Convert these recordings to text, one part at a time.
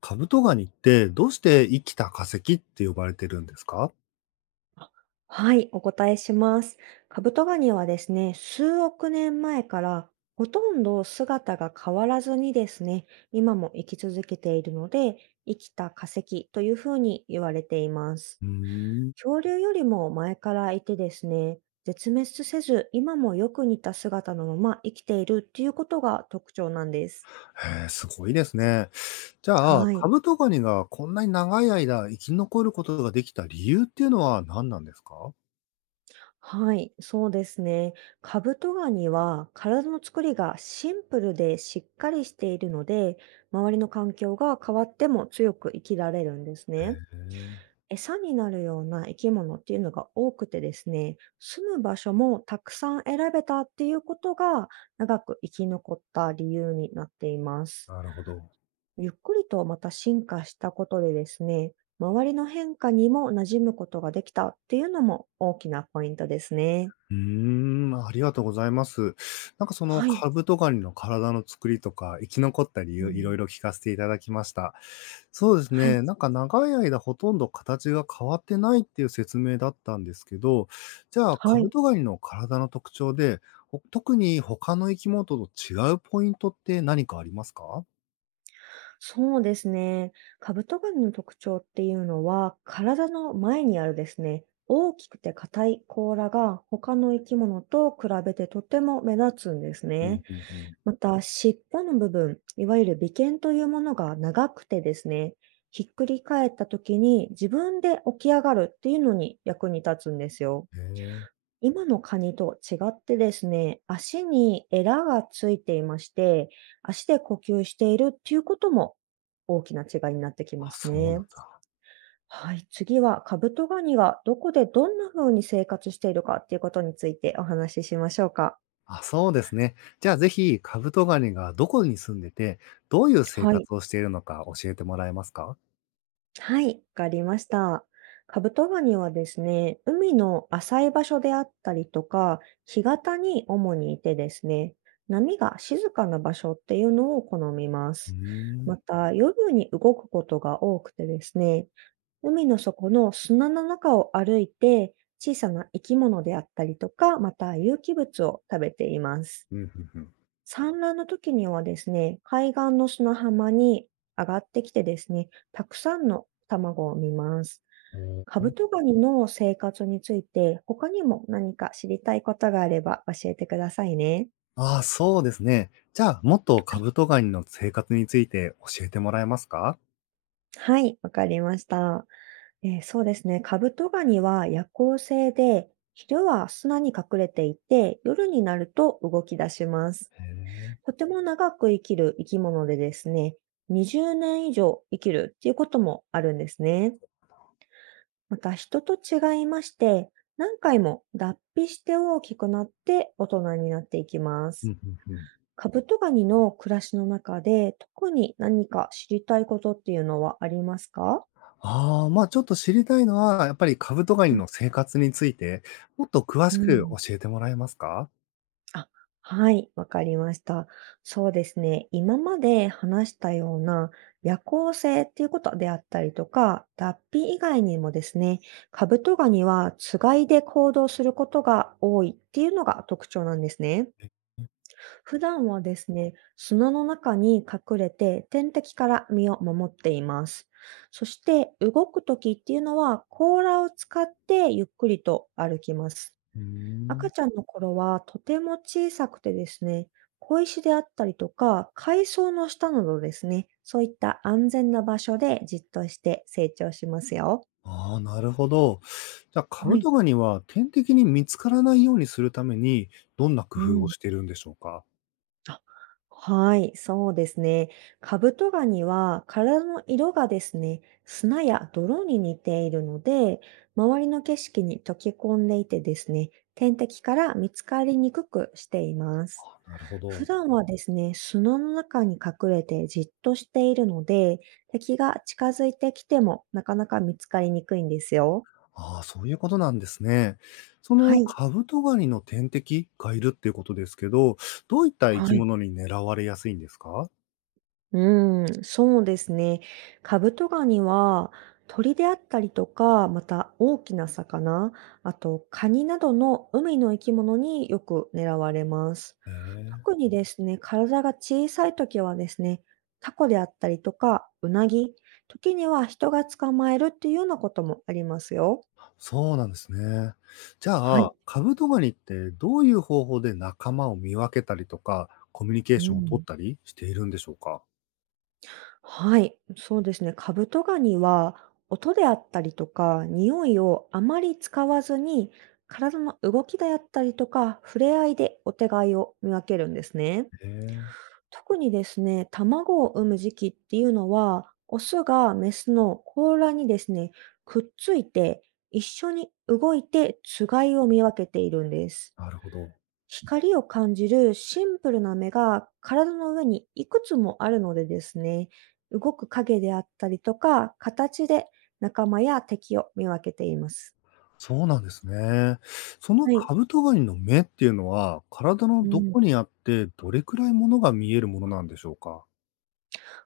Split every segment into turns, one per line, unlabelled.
カブトガニってどうして生きた化石って呼ばれてるんですか？
はい、お答えします。カブトガニはですね、数億年前からほとんど姿が変わらずにですね、今も生き続けているので、生きた化石というふうに言われています。
うーん。
恐竜よりも前からいてですね、絶滅せず、今もよく似た姿のまま生きているっていうことが特徴なんです。
へえ、すごいですね。じゃあ、
は
カ
い。
ブトガニがこんなに長い間生き残ることができた理由っていうのは何なんですか？
はい、そうですね。カブトガニは体の作りがシンプルでしっかりしているので、周りの環境が変わっても強く生きられるんです
へ
ね。
え、
餌になるような生き物っていうのが多くてですね、住む場所もたくさん選べたっていうことが長く生き残った理由になっています。
なるほど。
ゆっくりとまた進化したことでですね、周りの変化にも馴染むことができたっていうのも大きなポイントですね。
うーん、ありがとうございます。なんかその
はい。
カブトガニの体の作りとか、生き残った理
う
由、いろい
ん。
ろ聞かせていただきました。そうです
はい。
ね、なんか長い間ほとんど形が変わってないっていう説明だったんですけど、じゃあカ
は
ブ
い。
トガニの体の特徴で、ほ特に他の生き物と違うポイントって何かありますか？
そうですね。カブトガニの特徴っていうのは、体の前にあるですね、大きくて硬い甲羅が他の生き物と比べてとても目立つんです
うん
ね。
うんうん。
また、尻尾の部分、いわゆる尾剣というものが長くてですね、ひっくり返った時に自分で起き上がるっていうのに役に立つんですよ。
へえ、
今のカニと違ってですね、足にエラがついていまして、足で呼吸しているっていうことも大きな違いになってき
あ、
ます
そうなん
ね。
だ。
はい、次はカブトガニがどこでどんな風に生活しているかっていうことについてお話ししましょうか。
あ、そうですね。じゃあぜひ、カブトガニがどこに住んでて、どういう生
はい。
活をしているのか教えてもらえますか？
はい、わかりました。カブトガニはですね、海の浅い場所であったりとか、干潟に主にいてですね、波が静かな場所っていうのを好みま
うー
す。
ん。
また、夜に動くことが多くてですね、海の底の砂の中を歩いて、小さな生き物であったりとか、また有機物を食べています。
うん、うんうん。
産卵の時にはですね、海岸の砂浜に上がってきてですね、たくさんの卵を産みます。
お
カ
ー、
ブトガニの生活について他にも何か知りたいことがあれば教えてくださいね。
ああ、そうですね。じゃあ、もっとカブトガニの生活について教えてもらえますか？
はい、わかりました。そうですね、カブトガニは夜行性で、昼は砂に隠れていて、夜になると動き出します。
へえ。
とても長く生きる生き物でですね、20年以上生きるっていうこともあるんですね。また人と違いまして、何回も脱皮して大きくなって大人になっていきま
う
す。
ん、うんうん。
カブトガニの暮らしの中で特に何か知りたいことっていうのはありますか？
ああ、ま、ちょっと知りたいのは、やっぱりカブトガニ
うん。
の生活について、もっと詳
う
しく
ん。
教えてもらえますか？
あ、はい、わかりました。そうですね。今まで話したような夜行性っていうことであったりとか、脱皮以外にもですね、カブトガニはつがいで行動することが多いっていうのが特徴なんですね。
う
普段はですね、砂の中に隠れて天敵から身を守っています。そして動くときっていうのは甲羅を使ってゆっくりと歩きます。
ー
赤
ん。
ちゃんの頃はとても小さくてですね、小石であったりとか海藻の下などですね、そういった安全な場所でじっとして成長しますよ。
ああ、なるほど。じゃあ、カ
は
ブ
い。
トガニは天敵に見つからないようにするために、どんな工
う
夫を
ん。
しているんでしょうか？
はい、そうですね。カブトガニは体の色がですね、砂や泥に似ているので、周りの景色に溶け込んでいてですね、天敵から見つかりにくくしています。
あ、なるほ
普
ど。
段はですね、砂の中に隠れてじっとしているので、敵が近づいてきてもなかなか見つかりにくいんですよ。
ああ、そういうことなんですね。そ
は
の
い。
カブトガニの天敵がいるっていうことですけど、どういった生き
はい。
物に狙われやすいんですか？
うーん、そうですね。カブトガニは鳥であったりとか、また大きな魚、あとカニなどの海の生き物によく狙われます。
へえ、
特にですね、体が小さい時はですね、タコであったりとか、ウナギ、時には人が捕まえるっていうようなこともありますよ。
そうなんですね。じ
は
ゃ
い。
あ、カブトガニってどういう方法で仲間を見分けたりとか、コミュニケー
う
ションを取っ
ん。
たりしているんでしょうか？
はい、そうですね。カブトガニは音であったりとか匂いをあまり使わずに体の動きであったりとか触れ合いでお互いを見分けるんですね。
へえ、
特にですね、卵を産む時期っていうのはオスがメスの甲羅にですね、くっついて一緒に動いてつがいを見分けているんです。
なるほど。
光を感じるシンプルな目が体の上にいくつもあるのでですね、動く影であったりとか、形で仲間や敵を見分けています。
そうなんですね。その
はい。
カブトガニの目っていうのは、体の
う
ど
ん。
こにあって、どれくらいものが見えるものなんでしょうか？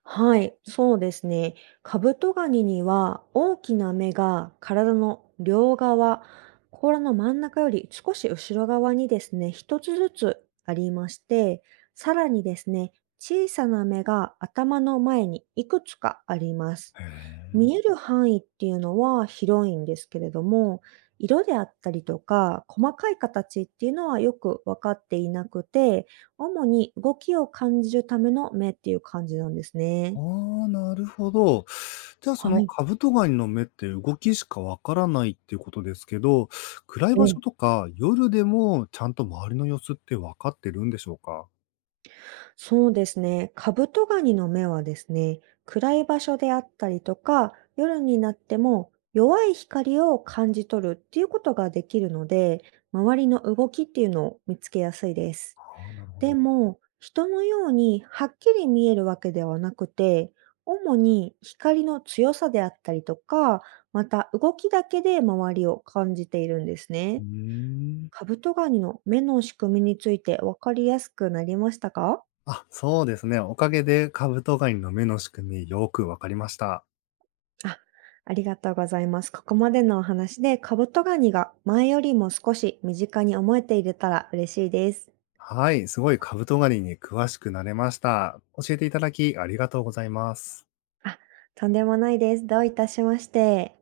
はい、そうですね。カブトガニには大きな目が体の両側、甲羅の真ん中より少し後ろ側にですね、一つずつありまして、さらにですね、小さな目が頭の前にいくつかあります。
へえ。
見える範囲っていうのは広いんですけれども、色であったりとか、細かい形っていうのはよく分かっていなくて、主に動きを感じるための目っていう感じなんですね。
ああ、なるほど。じゃあ、そ
は
の
い。
カブトガニの目って動きしかわからないっていうことですけど、暗い
え
場所
え。
とか夜でもちゃんと周りの様子ってわかってるんでしょうか？
そうですね。カブトガニの目はですね、暗い場所であったりとか、夜になっても弱い光を感じ取るっていうことができるので、周りの動きっていうのを見つけやすいです。
ああ、なるほ
で
ど。
も、人のようにはっきり見えるわけではなくて、主に光の強さであったりとか、また動きだけで周りを感じているんです
うー
ね。
ん。
カブトガニの目の仕組みについて分かりやすくなりましたか？
あ、そうですね。おかげでカブトガニの目の仕組みよくわかりました。
あ、ありがとうございます。ここまでのお話でカブトガニが前よりも少し身近に思えていれたら嬉しいです。
はい、すごいカブトガニに詳しくなれました。教えていただきありがとうございます。
あ、とんでもないです。どういたしまして。